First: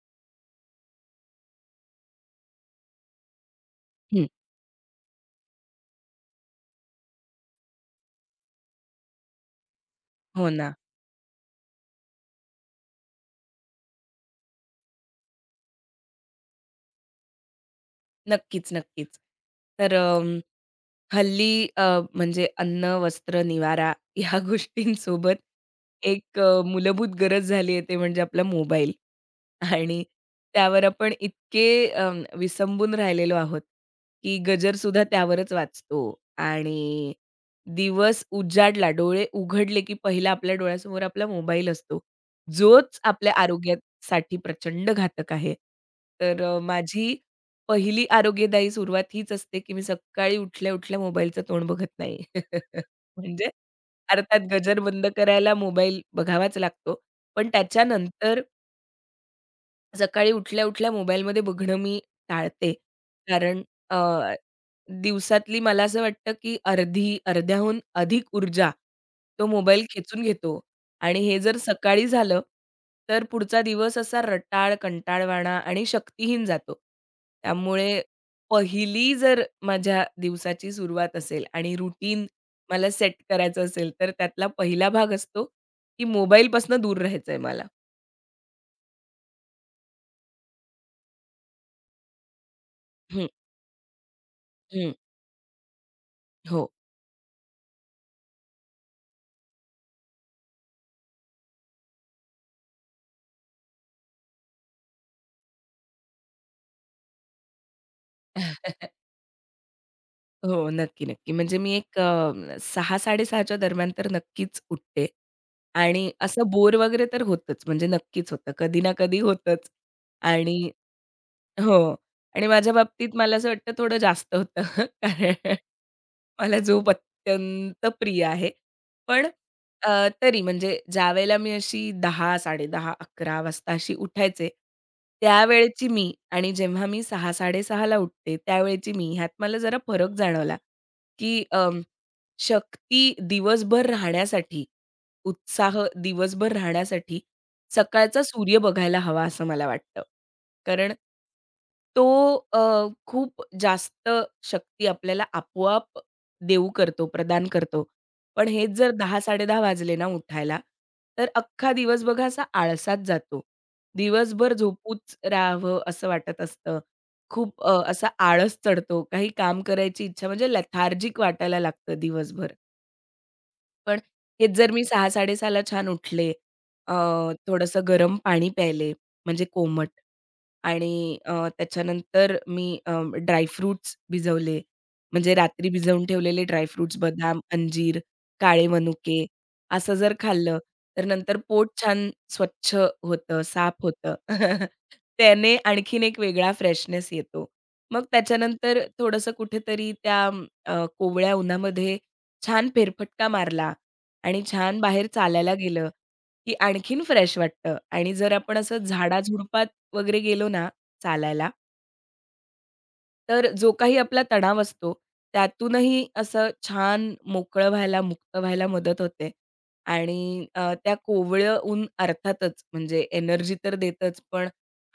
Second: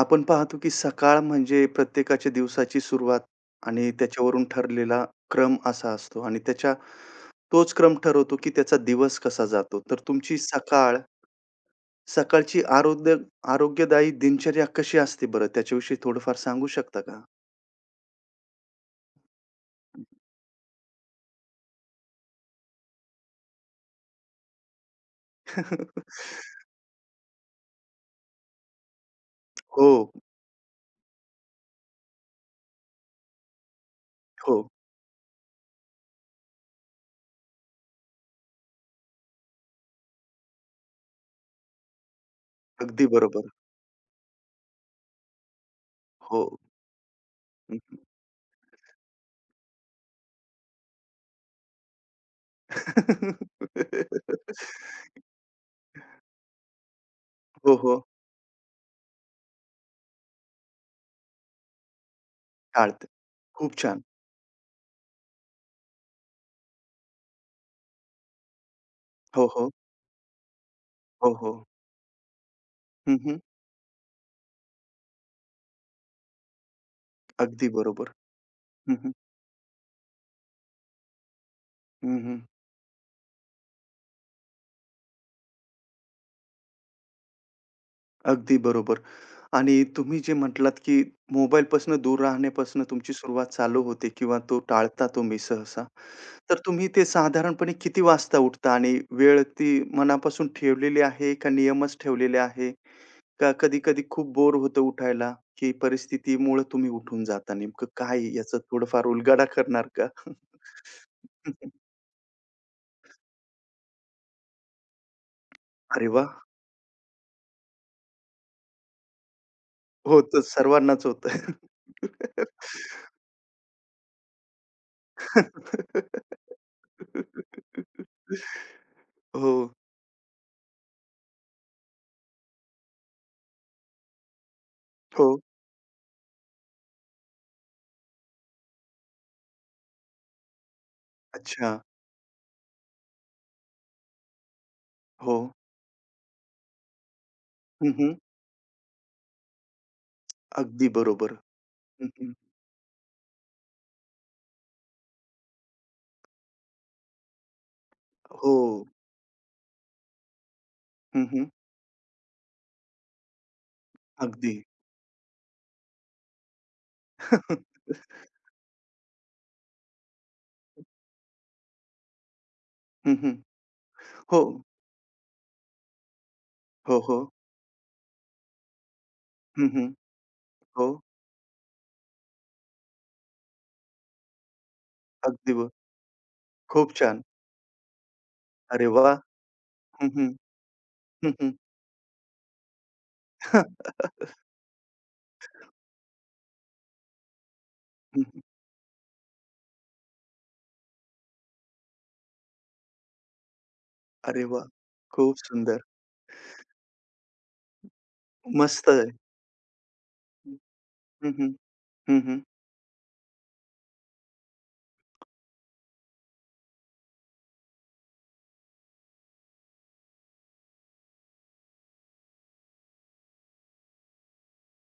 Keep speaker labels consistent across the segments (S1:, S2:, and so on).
S1: आपण पाहतो की सकाळ म्हणजे प्रत्येकाच्या दिवसाची सुरुवात आणि
S2: हं.
S1: त्याच्यावरून ठरलेला क्रम असा असतो आणि तोच क्रम ठरवतो की त्याचा दिवस कसा जातो. तर तुमची
S2: हो ना.
S1: सकाळ सकाळची आरोग्यदायी दिनचर्या कशी असते बरं? त्याच्याविषयी थोडंफार सांगू शकता का?
S2: नक्कीच, नक्कीच. तर हल्ली म्हणजे अन्न, वस्त्र, निवारा ह्या गोष्टींसोबत एक मूलभूत गरज झाली आहे, ते म्हणजे आपला मोबाईल.
S1: हो,
S2: आणि त्यावर आपण इतके अ, विसंबून राहिलेलो आहोत, की
S1: हो.
S2: गजरसुद्धा त्यावरच वाचतो. आणि दिवस उजाडला, डोळे उघडले, की पहिला आपल्या डोळ्यासमोर आपला मोबाईल असतो, जोच
S1: अगदी
S2: आपल्या
S1: बरोबर.
S2: आरोग्यासाठी प्रचंड घातक आहे.
S1: हो.
S2: तर माझी पहिली आरोग्यदायी सुरुवात हीच असते, की मी सकाळी उठल्या-उठल्या मोबाईलचं तोंड बघत नाही. म्हणजे अर्थात गजर बंद करायला मोबाईल बघावाच लागतो. पण
S1: हो, हो.
S2: त्याच्यानंतर सकाळी उठल्या-उठल्या मोबाईलमध्ये बघणं मी टाळते.
S1: टाळते.
S2: कारण
S1: खूप छान.
S2: अ, दिवसातली मला असं वाटतं, की अर्ध्याहून अधिक ऊर्जा
S1: हो,
S2: तो
S1: हो.
S2: मोबाईल खेचून घेतो आणि
S1: हो,
S2: हे
S1: हो.
S2: जर सकाळी झालं,
S1: हं,
S2: तर
S1: हं.
S2: पुढचा दिवस असा रटाळ, कंटाळवाणा आणि शक्तीहीन जातो.
S1: अगदी
S2: त्यामुळे
S1: बरोबर. हं, हं.
S2: पहिली जर माझ्या दिवसाची सुरुवात असेल आणि रुटीन
S1: हं,
S2: मला सेट करायचं असेल, तर त्यातला पहिला भाग असतो, की मोबाईलपासून दूर राहायचंय मला.
S1: अगदी बरोबर. आणि तुम्ही जे म्हटलात, की मोबाईलपासनं दूर राहण्यापासून तुमची
S2: हं,
S1: सुरुवात चालू होते किंवा तो
S2: हं.
S1: टाळता तुम्ही सहसा. तर
S2: हो.
S1: तुम्ही ते साधारणपणे किती वाजता उठता आणि वेळ ती मनापासून ठेवलेली आहे का नियमच ठेवलेले आहे? का कधी-कधी खूप बोर होतं उठायला, की परिस्थितीमुळं तुम्ही उठून जाता? नेमकं काय याचा थोडंफार उलगडा करणार का?
S2: हो, नक्की, नक्की. म्हणजे मी एक 6-6:30च्या दरम्यान तर नक्कीच उठते.
S1: अरे
S2: आणि
S1: वाह!
S2: असं बोर वगैरे तर होतंच, म्हणजे नक्कीच होतं. कधी ना कधी होतंच.
S1: होतं
S2: आणि
S1: सर्वांनाच होतं.
S2: हो, आणि माझ्या बाबतीत मला असं वाटतं थोडं जास्त होतं कारण मला झोप अत्यंत प्रिय आहे. पण
S1: हो,
S2: तरी म्हणजे ज्यावेळेला मी अशी 10, 10:30, 11 वाजता अशी उठायचे,
S1: हो.
S2: त्यावेळची मी आणि जेव्हा मी 6, 6:30 ला उठते, त्यावेळची मी ह्यात मला जरा फरक जाणवला, की
S1: अच्छा.
S2: शक्ती दिवसभर राहण्यासाठी,
S1: हो.
S2: उत्साह दिवसभर राहण्यासाठी
S1: हं, हं.
S2: सकाळचा सूर्य बघायला हवा असं मला वाटतं.
S1: अगदी
S2: कारण
S1: बरोबर.
S2: तो
S1: हं, हं.
S2: अ, खूप जास्त शक्ती आपल्याला आपोआप देऊ करतो, प्रदान करतो. पण
S1: हो.
S2: हेच जर 10:00-10:30 वाजले ना उठायला,
S1: हं,
S2: तर
S1: हं.
S2: अख्खा दिवस बघा असा आळसात जातो.
S1: अगदी.
S2: दिवसभर झोपूच राहावं असं वाटत असतं. खूप असा आळस चढतो. काही काम करायची इच्छा म्हणजे लथार्जिक वाटायला लागतं दिवसभर.
S1: हं, हं.
S2: पण
S1: हो.
S2: हेच जर मी 6:00-6:30 ला छान उठले, अ,
S1: हो, हो.
S2: थोडंसं गरम पाणी प्यायले, म्हणजे
S1: हं, हं.
S2: कोमट,
S1: हो.
S2: आणि त्याच्यानंतर मी ड्राय फ्रुट्स भिजवले, म्हणजे
S1: अगदी ब
S2: रात्री भिजवून ठेवलेले ड्राय
S1: खूप छान.
S2: बदाम, अंजीर, काळे
S1: अरे वाह!
S2: मनुके असं
S1: हं,
S2: जर
S1: हं.
S2: खाल्लं, तर
S1: हं, हं.
S2: नंतर
S1: हं,
S2: पोट छान स्वच्छ होतं, साफ होतं. त्याने आणखीन एक वेगळा फ्रेशनेस येतो. मग त्याच्यानंतर थोडंसं कुठेतरी त्या कोवळ्या उन्हामध्ये छान फेरफटका मारला. आणि
S1: अरे वाह!
S2: छान बाहेर
S1: खूप
S2: चालायला
S1: सुंदर.
S2: गेलं, की आणखीन फ्रेश वाटतं. आणि जर आपण असं
S1: मस्त आहे.
S2: झाडा-झुडपात वगैरे गेलो ना
S1: हं,
S2: चालायला,
S1: हं. हं, हं.
S2: तर जो काही आपला तणाव असतो, त्यातूनही असं छान मोकळं व्हायला, मुक्त व्हायला मदत होते. आणि त्या कोवळं ऊन अर्थातच म्हणजे एनर्जी तर देतच, पण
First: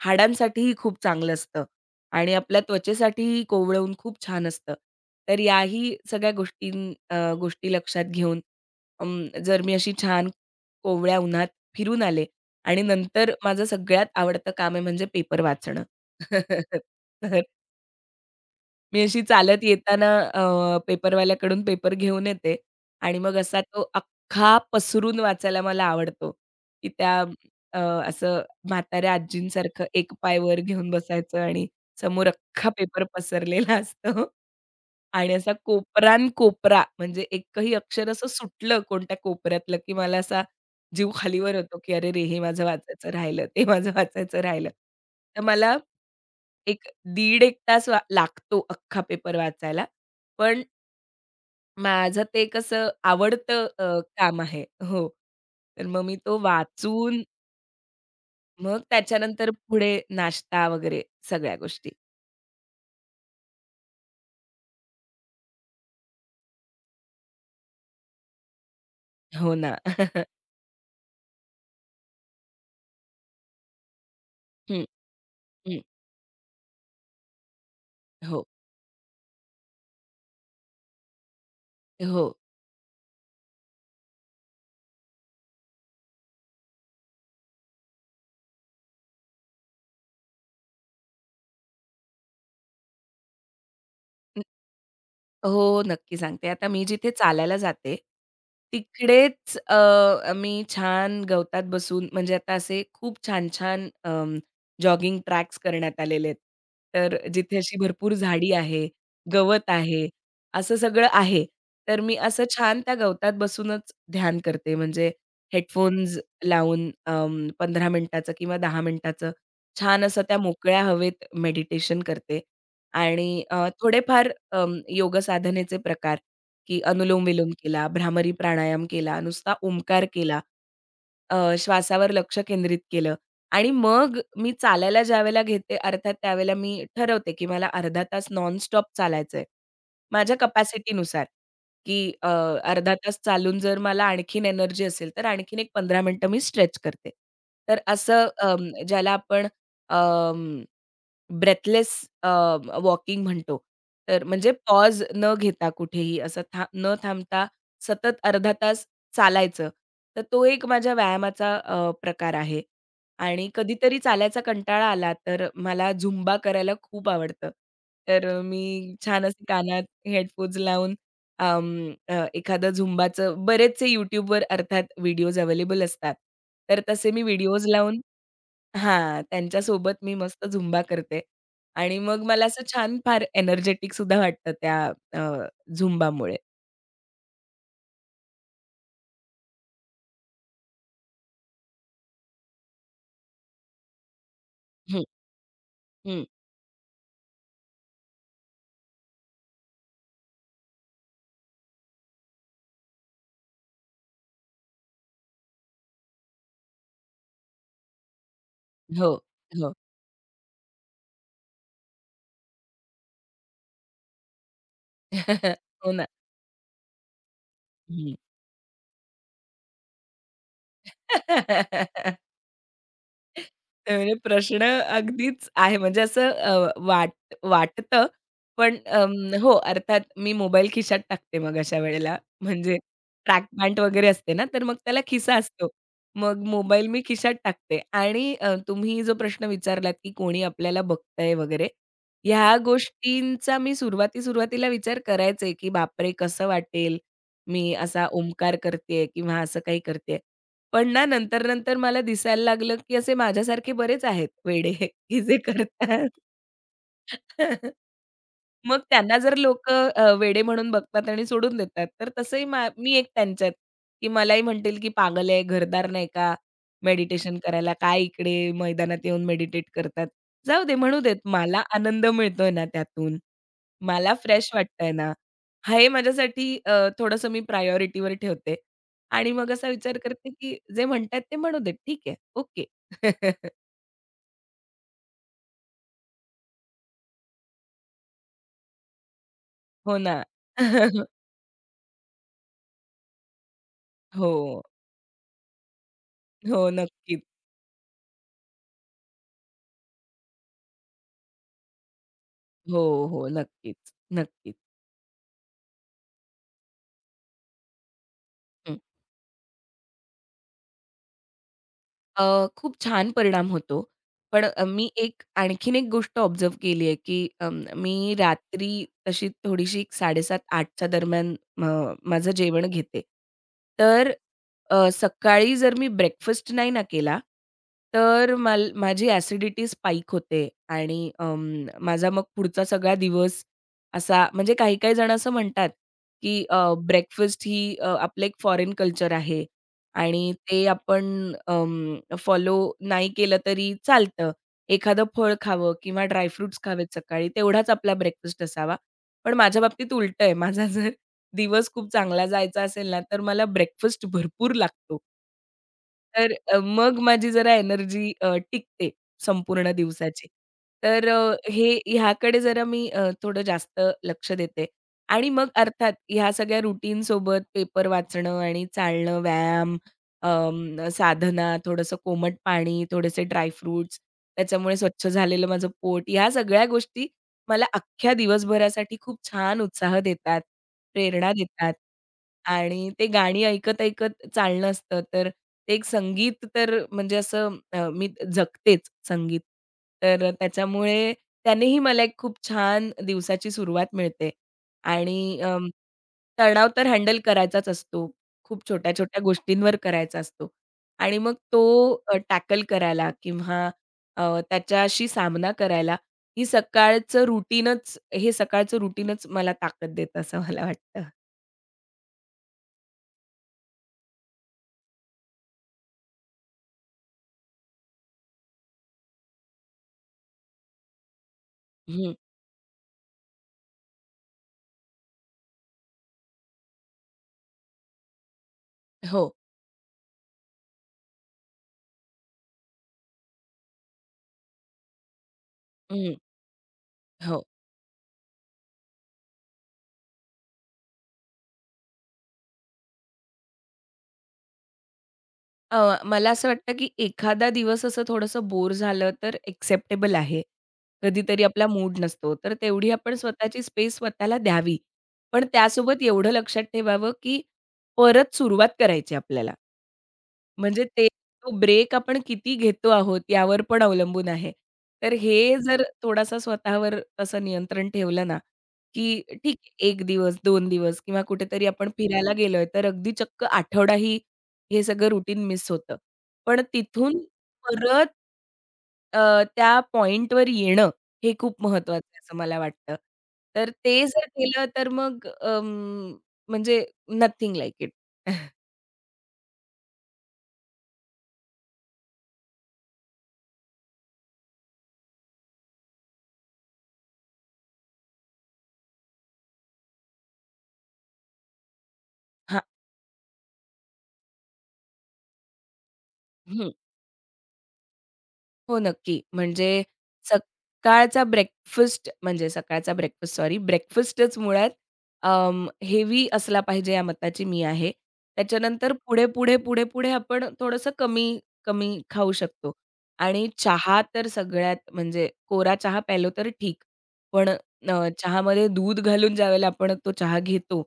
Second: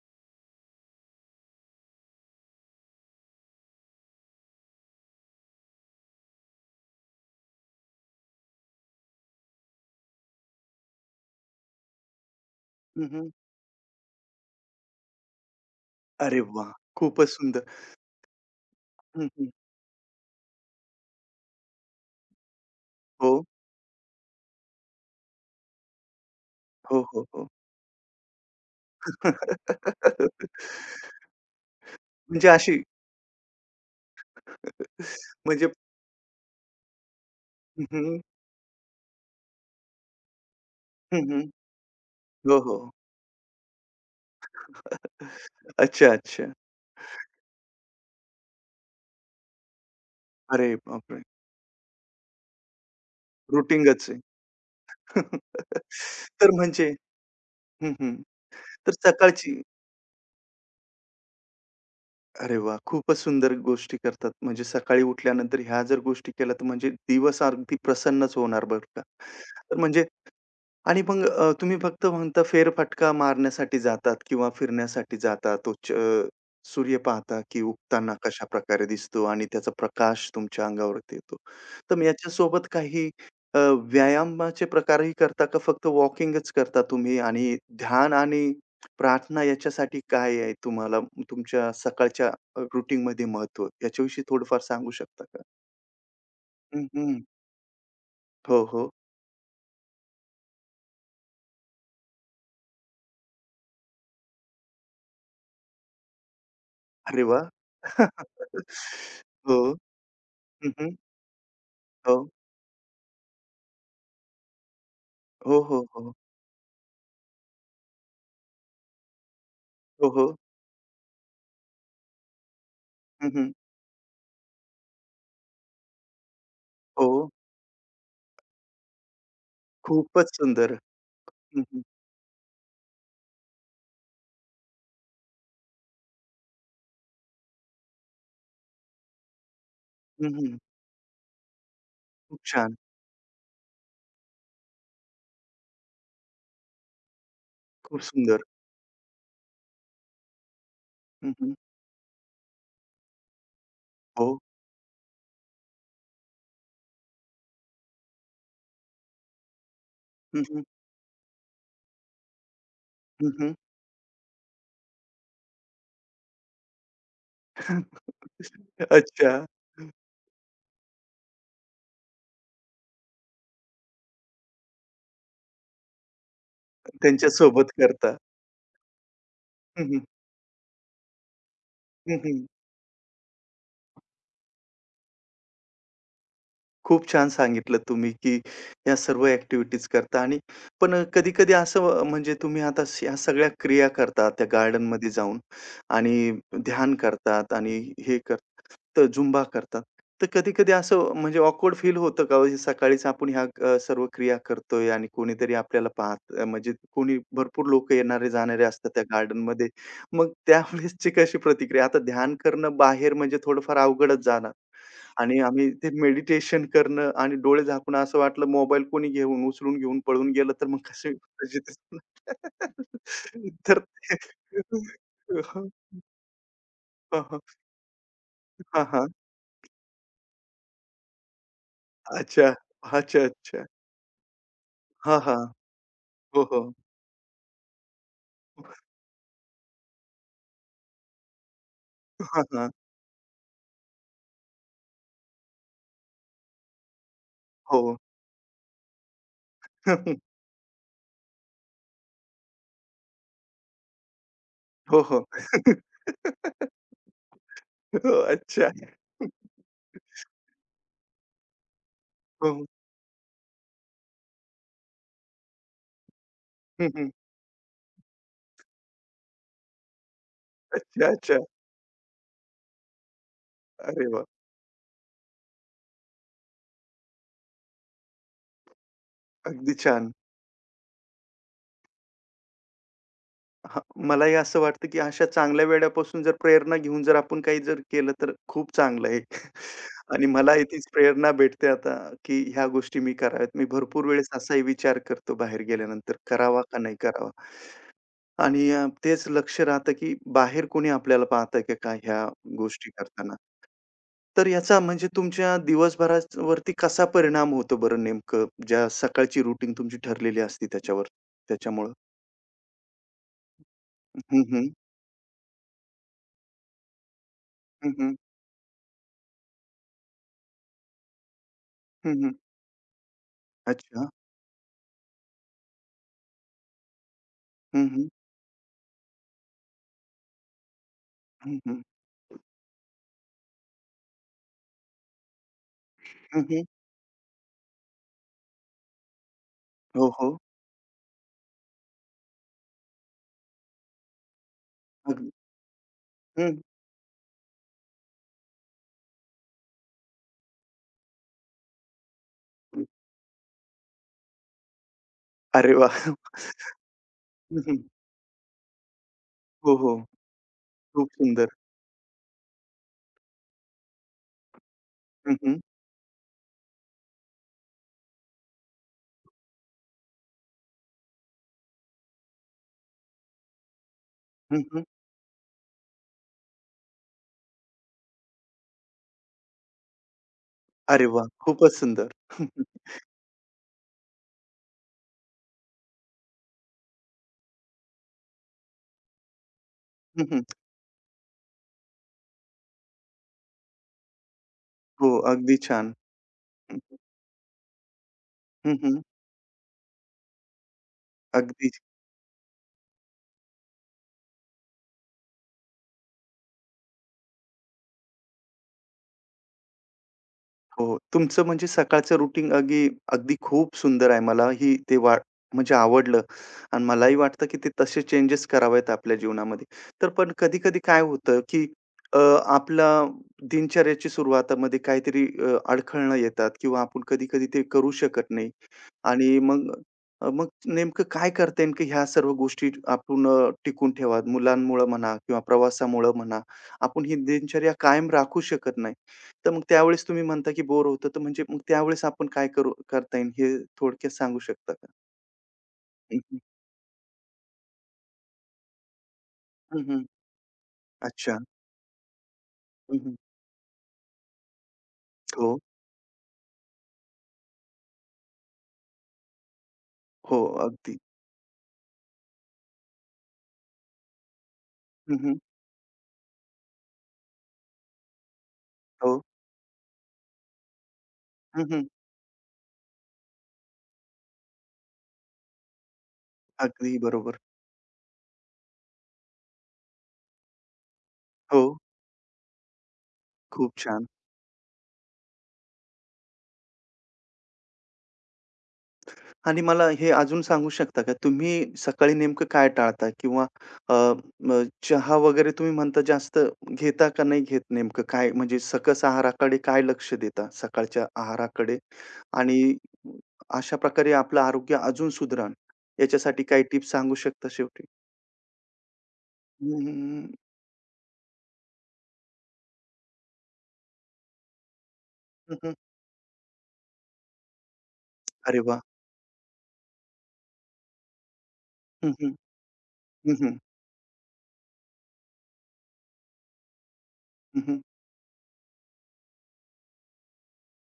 S2: हाडांसाठीही खूप चांगलं असतं आणि आपल्या त्वचेसाठीही कोवळं ऊन खूप छान असतं. तर याही सगळ्या गोष्टी लक्षात घेऊन जर मी अशी छान कोवळ्या उन्हात फिरून आले आणि
S1: हं, हं.
S2: नंतर माझं सगळ्यात आवडतं काम आहे म्हणजे पेपर वाचणं.
S1: अरे वाह! खूपच
S2: तर
S1: सुंदर.
S2: मी अशी
S1: हं, हं.
S2: चालत येताना पेपरवाल्याकडून पेपर घेऊन येते आणि
S1: हो.
S2: मग असा तो अख्खा पसरून वाचायला मला आवडतो, की
S1: हो,
S2: त्या
S1: हो, हो.
S2: असं म्हाताऱ्या आजींसारखं एक पाय वर घेऊन बसायचं आणि समोर
S1: म्हणजे
S2: अख्खा
S1: अशी
S2: पेपर पसरलेला असतो आणि असा
S1: म्हणजे
S2: कोपरान-कोपरा, म्हणजे एकही
S1: हं,
S2: अक्षर
S1: हं.
S2: असं सुटलं कोणत्या कोपऱ्यातलं, की मला असा जीव
S1: हं,
S2: खालीवर होतो, की "अरे रे! हे
S1: हो,
S2: माझं
S1: हो.
S2: वाचायचं राहिलं, ते माझं वाचायचं राहिलं." तर मला
S1: अच्छा, अच्छा.
S2: एक दीड 1 तास लागतो अख्खा पेपर वाचायला. पण
S1: अरे बापरे!
S2: माझं ते कसं आवडतं
S1: रुटीनच आहे.
S2: काम आहे. हो. तर मग मी तो
S1: तर म्हणजे
S2: वाचून,
S1: हं, हं.
S2: मग
S1: तर
S2: त्याच्यानंतर
S1: सकाळची
S2: पुढे नाश्ता वगैरे सगळ्या गोष्टी.
S1: अरे वाह! खूपच सुंदर गोष्टी करतात. म्हणजे सकाळी उठल्यानंतर ह्या जर गोष्टी केल्या, तर म्हणजे दिवस अगदी प्रसन्नच होणार बरं का.
S2: हो
S1: तर
S2: ना.
S1: म्हणजे आणि मग तुम्ही फक्त म्हणता फेरफटका मारण्यासाठी जातात किंवा
S2: हं,
S1: फिरण्यासाठी जाता.
S2: हं.
S1: सूर्य पाहता, की उगताना
S2: हो,
S1: कशाप्रकारे दिसतो आणि त्याचा प्रकाश तुमच्या अंगावरती येतो. तर मग
S2: हो.
S1: याच्यासोबत काही अ, व्यायामाचे प्रकारही करता का फक्त वॉकिंगच करता तुम्ही? आणि ध्यान आणि प्रार्थना याच्यासाठी काय आहे तुम्हाला तुमच्या सकाळच्या रूटीनमध्ये महत्त्व? याच्याविषयी थोडंफार सांगू शकता का?
S2: हो, नक्की सांगते. आता मी
S1: हं,
S2: जिथे
S1: हं.
S2: चालायला जाते,
S1: हो, हो.
S2: तिकडेच मी छान गवतात बसून, म्हणजे आता असे खूप छान-छान जॉगिंग ट्रॅक्स करण्यात आलेले आहेत. तर
S1: अरे वाह!
S2: जिथे अशी भरपूर झाडी आहे,
S1: हो.
S2: गवत आहे, असं
S1: हं,
S2: सगळं आहे. तर
S1: हो.
S2: मी असं छान त्या गवतात बसूनच ध्यान करते. म्हणजे
S1: हो, हो, हो.
S2: हेडफोन्स लावून 15 मिनिटाचं किंवा 10 मिनिटाचं छान
S1: हो,
S2: असं
S1: हो.
S2: त्या मोकळ्या हवेत मेडिटेशन करते. आणि
S1: हं, हं.
S2: थोडेफार योग साधनेचे प्रकार, की
S1: हो.
S2: अनुलोम-विलोम केला, भ्रामरी प्राणायाम केला, नुसता ओंकार
S1: खूपच
S2: केला,
S1: सुंदर. हं, हं.
S2: श्वासावर लक्ष केंद्रित केलं. आणि मग मी चालायला ज्यावेळेला घेते अर्थात त्यावेळेला मी ठरवते, की मला अर्धा तास नॉनस्टॉप चालायचंय.
S1: हं,
S2: माझ्या
S1: हं.
S2: कपॅसिटीनुसार, की
S1: खूप छान.
S2: अर्धा तास चालून जर मला आणखीन एनर्जी असेल, तर आणखीन एक 15 मिनिटं मी स्ट्रेच करते. तर
S1: खूप
S2: असं
S1: सुंदर.
S2: ज्याला आपण
S1: हं, हं.
S2: ब्रेथलेस वॉकिंग म्हणतो. तर
S1: हो.
S2: म्हणजे पॉज न घेता कुठेही असं न थांबता सतत अर्धा तास चालायचं. तर
S1: हं,
S2: तो
S1: हं.
S2: एक माझ्या व्यायामाचा प्रकार आहे.
S1: हं,
S2: आणि
S1: हं.
S2: कधीतरी चालायचा कंटाळा आला तर मला झुंबा करायला खूप आवडतं. तर मी छान असे
S1: अच्छा.
S2: कानात हेडफोन्स लावून एखादं झुंबाचं, बरेचसे YouTubeवर अर्थात व्हिडिओज अवेलेबल असतात. तर तसे मी व्हिडिओज
S1: त्यांच्यासोबत
S2: लावून,
S1: करता.
S2: हां,
S1: हं,
S2: त्यांच्यासोबत
S1: हं.
S2: मी मस्त झुंबा करते आणि
S1: हं,
S2: मग मला असं छान फार एनर्जेटिक सुद्धा वाटतं त्या अ, झुंबामुळे.
S1: खूप छान सांगितलं तुम्ही, की या सर्व ॲक्टिव्हिटीज करता आणि पण कधी-कधी असं म्हणजे तुम्ही आता ह्या सगळ्या क्रिया करता त्या
S2: हं,
S1: गार्डनमध्ये जाऊन
S2: हं.
S1: आणि ध्यान करतात आणि हे करतात. तर झुंबा करतात. तर कधी-कधी असं म्हणजे ऑकवर्ड फील होतं का हो? सकाळीच आपण ह्या सर्व क्रिया करतोय आणि कोणीतरी आपल्याला पाहत म्हणजे कोणी भरपूर लोकं येणारे-जाणारे असतात त्या
S2: हो,
S1: गार्डनमध्ये.
S2: हो.
S1: मग त्यावेळेसची कशी प्रतिक्रिया? आता ध्यान करणं बाहेर म्हणजे थोडंफार अवघडच जाणार आणि आम्ही ते
S2: हो ना.
S1: मेडिटेशन करणं आणि डोळे झाकून
S2: हं.
S1: असं वाटलं मोबाईल कोणी घेऊन, उचलून घेऊन पळून गेलं तर मग कसे कशी ते- तर
S2: म्हणजे प्रश्न
S1: हं,
S2: अगदीच
S1: हं.
S2: आहे. म्हणजे असं वाट
S1: हां, हां.
S2: वाटतं, पण
S1: हां,
S2: हो, अर्थात मी मोबाईल खिशात टाकते मग अशा वेळेला.
S1: अच्छा.
S2: म्हणजे
S1: अच्छा,
S2: ट्रॅक
S1: अच्छा.
S2: पॅन्ट वगैरे असते ना, तर मग त्याला
S1: हां,
S2: खिसा
S1: हां.
S2: असतो. मग
S1: हो, हो.
S2: मोबाईल मी खिशात टाकते. आणि तुम्ही जो प्रश्न विचारलात, की कोणी आपल्याला बघतंय वगैरे,
S1: हां,
S2: ह्या
S1: हां.
S2: गोष्टींचा मी सुरुवाती-सुरुवातीला विचार करायचे, की "बापरे! कसं वाटेल? मी
S1: हो.
S2: असा ओंकार करतेय किंवा असं काही करतेय." पण ना, नंतर-नंतर मला दिसायला लागलं, की असे माझ्यासारखे बरेच आहेत वेडे,
S1: हो,
S2: की
S1: हो.
S2: जे करतात.
S1: हो, अच्छा.
S2: मग त्यांना जर लोक वेडे म्हणून बघतात आणि सोडून देतात, तर तसंही
S1: हो.
S2: मी एक त्यांच्यात, की मलाही म्हणतील, की "पागल आहे, घरदार नाही का?
S1: हं, हं.
S2: मेडिटेशन करायला काय इकडे मैदानात येऊन मेडिटेट करतात?" जाऊ दे, म्हणू
S1: अच्छा,
S2: देत.
S1: अच्छा.
S2: मला आनंद मिळतोय ना त्यातून.
S1: अरे
S2: मला
S1: वाह!
S2: फ्रेश वाटतंय ना, हे माझ्यासाठी थोडंसं मी प्रायोरिटीवर ठेवते आणि मग असा
S1: अगदी
S2: विचार
S1: छान.
S2: करते, की जे म्हणतायत ते म्हणू देत. ठीक आहे. ओके.
S1: हां, मलाही असं वाटतं, की अशा चांगल्या वेड्यापासून जर प्रेरणा घेऊन जर आपण काही जर केलं तर खूप चांगलं आहे.
S2: हो ना.
S1: आणि मलाही तीच प्रेरणा भेटते आता, की ह्या गोष्टी मी कराव्यात. मी भरपूर वेळेस
S2: हो.
S1: असाही विचार करतो बाहेर गेल्यानंतर,
S2: हो,
S1: करावा का नाही
S2: नक्कीच.
S1: करावा? आणि तेच लक्ष राहतं, की बाहेर कोणी आपल्याला पाहतंय का काय ह्या
S2: हो,
S1: गोष्टी
S2: हो.
S1: करताना?
S2: नक्कीच,
S1: तर
S2: नक्कीच.
S1: याचा म्हणजे तुमच्या दिवसभरावरती कसा परिणाम होतो बरं नेमकं?
S2: हं.
S1: ज्या सकाळची रुटीन तुमची ठरलेली असते त्याच्यावर त्याच्यामुळं?
S2: खूप छान परिणाम होतो.
S1: हं,
S2: पण
S1: हं.
S2: मी एक आणखीन एक गोष्ट ऑब्झर्व्ह केली आहे, की
S1: हं, हं.
S2: मी रात्री तशी थोडीशी 7:30-8च्या दरम्यान म
S1: हं,
S2: माझं
S1: हं.
S2: जेवण घेते.
S1: अच्छा.
S2: तर सकाळी जर मी ब्रेकफास्ट नाही ना केला,
S1: हं, हं.
S2: तर माझी ॲसिडिटी स्पाइक होते आणि
S1: हं, हं.
S2: माझा मग पुढचा सगळा दिवस असा, म्हणजे काही-काही जण असं म्हणतात,
S1: हं,
S2: की
S1: हं.
S2: ब्रेकफास्ट ही आपलं एक फॉरेन कल्चर आहे
S1: हो,
S2: आणि
S1: हो.
S2: ते आपण फॉलो नाही केलं तरी चालतं. एखादं
S1: अगदी.
S2: फळ खावं किंवा ड्राय
S1: हं.
S2: फ्रुट्स खावेत सकाळी, तेवढाच आपला ब्रेकफास्ट असावा. पण माझ्या बाबतीत उलटं आहे. माझा जर दिवस खूप चांगला जायचा असेल ना, तर मला ब्रेकफास्ट भरपूर लागतो.
S1: अरे वाह!
S2: तर मग माझी जरा
S1: हं, हं.
S2: एनर्जी टिकते संपूर्ण
S1: हो, हो.
S2: दिवसाची.
S1: खूप
S2: तर
S1: सुंदर.
S2: हे ह्याकडे जरा मी थोडं जास्त लक्ष देते. आणि
S1: हं,
S2: मग
S1: हं.
S2: अर्थात ह्या सगळ्या रुटीन सोबत पेपर वाचणं आणि चालणं, व्यायाम, साधना, थोडंसं कोमट पाणी, थोडेसे ड्राय,
S1: हं,
S2: त्याच्यामुळे
S1: हं.
S2: स्वच्छ झालेलं माझं पोट, ह्या सगळ्या गोष्टी मला अख्ख्या दिवसभरासाठी खूप छान उत्साह देतात,
S1: अरे वाह!
S2: प्रेरणा
S1: खूपच
S2: देतात.
S1: सुंदर. हं, हं.
S2: आणि ते गाणी ऐकत-ऐकत चालणं असतं. तर ते एक संगीत तर म्हणजे असं मी जगतेच संगीत.
S1: हं,
S2: तर
S1: हं.
S2: त्याच्यामुळे त्यानेही मला एक खूप छान दिवसाची सुरुवात मिळते.
S1: हो,
S2: आणि
S1: अगदी छान.
S2: तणाव
S1: हं,
S2: तर
S1: हं.
S2: हँडल करायचाच असतो. खूप
S1: हं,
S2: छोट्या-छोट्या गोष्टींवर करायचा असतो. आणि मग तो
S1: अगदी
S2: टॅकल करायला किंवा अ, त्याच्याशी सामना करायला ही सकाळचं रुटीनच हे सकाळचं रुटीनच मला ताकद देतं असं मला
S1: हो.
S2: वाटतं.
S1: तुमचं म्हणजे सकाळचं रुटीन अगदी अगदी खूप सुंदर आहे. मलाही ते वा म्हणजे आवडलं आणि मलाही वाटतं, की ते तसे चेंजेस करावेत आपल्या जीवनामध्ये. तर पण कधी-कधी काय होतं, की
S2: हं.
S1: अ, आपला दिनचर्याची सुरुवातामध्ये काहीतरी अडखळणं येतात किंवा आपण कधी-कधी ते करू शकत नाही.
S2: हो.
S1: आणि मग मग नेमकं काय करता येईल, की ह्या सर्व गोष्टी आपण टिकून ठेवा. मुलांमुळं म्हणा किंवा प्रवासामुळं
S2: हं.
S1: म्हणा, आपण ही
S2: हो.
S1: दिनचर्या कायम राखू शकत नाही. तर मग त्यावेळेस तुम्ही म्हणता, की बोर होतं, तर म्हणजे मग त्यावेळेस आपण काय करू करता येईल हे थोडक्यात सांगू शकता का? हं,
S2: मला
S1: हं.
S2: असं वाटतं, की एखादा दिवस असं थोडंसं बोर झालं तर
S1: हं, हं.
S2: एक्सेप्टेबल आहे.
S1: अच्छा.
S2: कधीतरी आपला मूड नसतो, तर तेवढी
S1: हं, हं.
S2: आपण स्वतःची स्पेस स्वतःला द्यावी. पण
S1: हो,
S2: त्यासोबत एवढं लक्षात ठेवावं, की परत सुरुवात करायची आपल्याला.
S1: हो.
S2: म्हणजे
S1: अगदी.
S2: ते तो ब्रेक आपण किती घेतो आहोत यावर पण अवलंबून आहे. तर
S1: हं, हं.
S2: हे जर थोडासा स्वतःवर तसं नियंत्रण ठेवलं ना,
S1: हो.
S2: की ठीक आहे 1 दिवस, दोन दिवस किंवा
S1: हं,
S2: कुठेतरी
S1: हं.
S2: आपण फिरायला गेलोय, तर अगदी चक्क आठवडाही हे सगळं रुटीन मिस होतं. पण
S1: अगदी
S2: तिथून
S1: बरोबर.
S2: परत त्या पॉइंटवर येणं हे खूप
S1: हो.
S2: महत्वाचं आहे असं मला वाटतं. तर
S1: खूप
S2: ते
S1: छान.
S2: जर केलं तर मग म्हणजे नथिंग लाइक इट.
S1: आणि मला हे अजून सांगू शकता का, तुम्ही सकाळी नेमकं काय टाळता? किंवा अ, म चहा वगैरे तुम्ही म्हणता जास्त घेता का नाही घेत नेमकं काय? म्हणजे सकस आहाराकडे काय लक्ष देता सकाळच्या आहाराकडे? आणि अशा प्रकारे आपलं आरोग्य अजून याच्यासाठी काही
S2: हां.
S1: टिप्स सांगू शकता शेवटी?
S2: हो, नक्की. म्हणजे
S1: हं, हं, हं.
S2: सकाळचा ब्रेकफास्ट म्हणजे सकाळचा ब्रेकफास्ट सॉरी ब्रेकफास्टच मुळात हेवी असला पाहिजे या मताची मी आहे.
S1: अरे वाह!
S2: त्याच्यानंतर पुढे, पुढे, पुढे, पुढे आपण थोडंसं कमी, कमी
S1: हं, हं.
S2: खाऊ शकतो.
S1: हं,
S2: आणि
S1: हं.
S2: चहा तर सगळ्यात म्हणजे कोरा चहा प्यायलो तर ठीक. पण
S1: हं, हं.
S2: अ, चहामध्ये दूध घालून ज्यावेळेला आपण तो चहा घेतो,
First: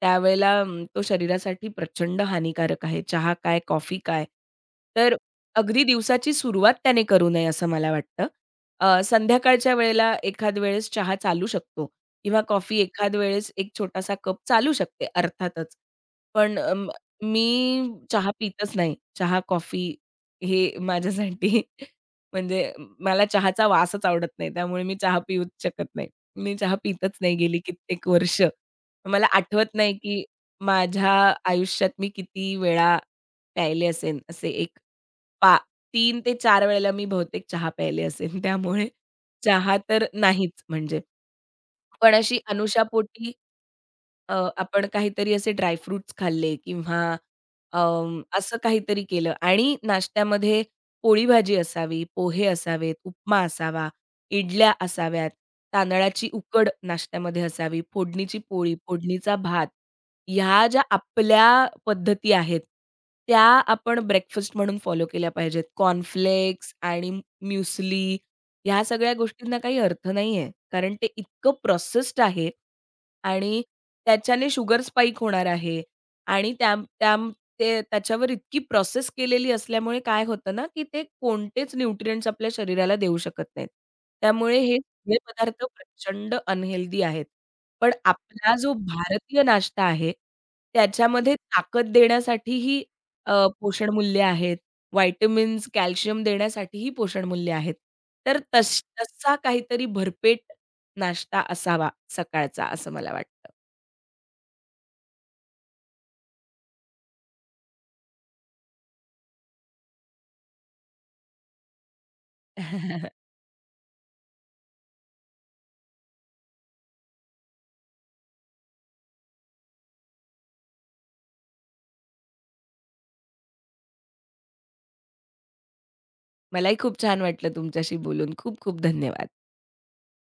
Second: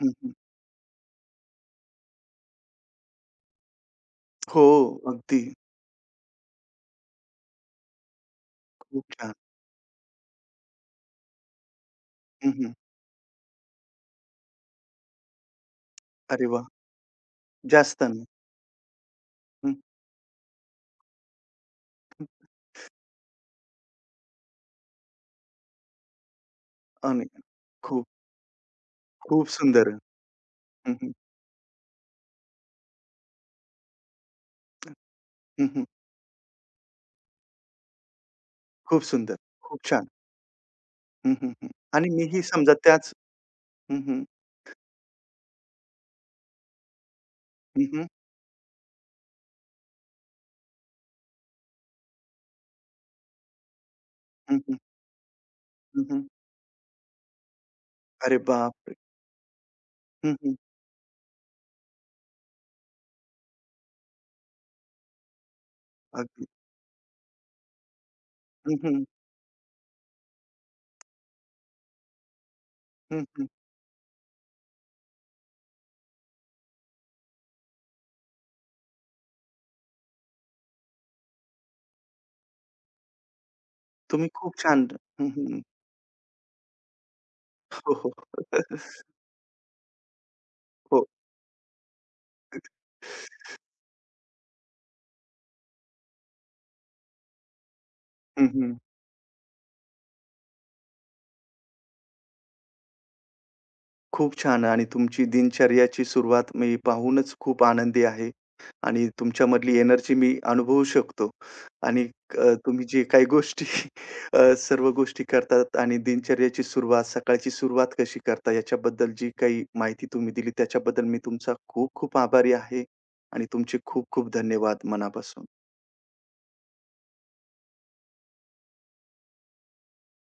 S2: त्यावेळेला तो शरीरासाठी प्रचंड हानिकारक आहे. चहा काय, कॉफी काय.
S1: हो,
S2: तर
S1: अगदी.
S2: अगदी दिवसाची सुरुवात त्याने करू नये असं मला वाटतं.
S1: खूप छान.
S2: संध्याकाळच्या वेळेला एखाद वेळेस चहा चालू शकतो किंवा
S1: हं, हं.
S2: कॉफी एखाद वेळेस एक छोटासा कप चालू शकते अर्थातच.
S1: अरे
S2: पण
S1: वाह!
S2: मी
S1: जास्त अन्न.
S2: चहा पितच नाही. चहा,
S1: हं.
S2: कॉफी हे माझ्यासाठी म्हणजे मला चहाचा वासच आवडत नाही. त्यामुळे मी चहा पिऊच शकत नाही. मी चहा पितच
S1: आणि
S2: नाही गेली
S1: खूप,
S2: कित्येक वर्ष. मला
S1: खूप
S2: आठवत
S1: सुंदर.
S2: नाही की
S1: हं,
S2: माझ्या आयुष्यात मी किती वेळा प्यायले असेन, असे एक पा
S1: हं, हं.
S2: तीन ते 4 वेळेला मी बहुतेक चहा प्यायले असेन, त्यामुळे
S1: खूप सुंदर.
S2: चहा
S1: खूप
S2: तर
S1: छान.
S2: नाहीच म्हणजे.
S1: हं, हं, हं. आणि
S2: पण अशी
S1: मीही समजा त्याच
S2: अनुषापोटी
S1: हं, हं.
S2: आपण काहीतरी असे ड्राय फ्रुट्स खाल्ले किंवा
S1: हं, हं.
S2: असं काहीतरी केलं आणि नाश्त्यामध्ये पोळी भाजी असावी, पोहे असावेत, उपमा असावा,
S1: हं,
S2: इडल्या
S1: हं.
S2: असाव्यात,
S1: हं, हं.
S2: तांदळाची उकड नाश्त्यामध्ये असावी,
S1: अरे
S2: फोडणीची पोळी,
S1: बापरे!
S2: फोडणीचा भात,
S1: हं, हं.
S2: ह्या ज्या आपल्या पद्धती आहेत, त्या आपण ब्रेकफास्ट म्हणून फॉलो केल्या पाहिजेत.
S1: अगदी.
S2: कॉर्नफ्लेक्स आणि म्युस्ली
S1: हं,
S2: ह्या
S1: हं.
S2: सगळ्या गोष्टींना काही अर्थ नाहीये. कारण ते इतकं प्रोसेस्ड आहे
S1: हं, हं.
S2: आणि त्याच्याने शुगर स्पाइक होणार आहे आणि त्या त्या ते त्याच्यावर इतकी प्रोसेस केलेली असल्यामुळे काय होतं ना, की ते कोणतेच न्यूट्रिएंट्स आपल्या शरीराला देऊ शकत नाहीत.
S1: तुम्ही खूप
S2: त्यामुळे हे
S1: छान
S2: सगळे
S1: हं, हं.
S2: पदार्थ प्रचंड अनहेल्दी आहेत. पण
S1: हो, हो.
S2: आपला जो भारतीय नाश्ता आहे,
S1: हो.
S2: त्याच्यामध्ये ताकद देण्यासाठीही अ, पोषणमूल्य आहेत. व्हिटॅमिन्स, कॅल्शियम देण्यासाठीही पोषण मूल्य आहेत. तर
S1: हं, हं.
S2: तसा काहीतरी भरपेट नाश्ता असावा सकाळचा असं मला वाटतं.
S1: खूप छान. आणि तुमची दिनचर्याची सुरुवात मी पाहूनच खूप आनंदी आहे आणि तुमच्यामधली एनर्जी मी अनुभवू शकतो. आणि तुम्ही जे काही गोष्टी सर्व गोष्टी करतात आणि दिनचर्याची सुरुवात, सकाळची सुरुवात कशी करता याच्याबद्दल जी काही माहिती तुम्ही दिली त्याच्याबद्दल मी तुमचा खूप खूप आभारी आहे आणि तुमचे खूप खूप धन्यवाद मनापासून.
S2: मलाही खूप छान वाटलं तुमच्याशी बोलून. खूप खूप धन्यवाद.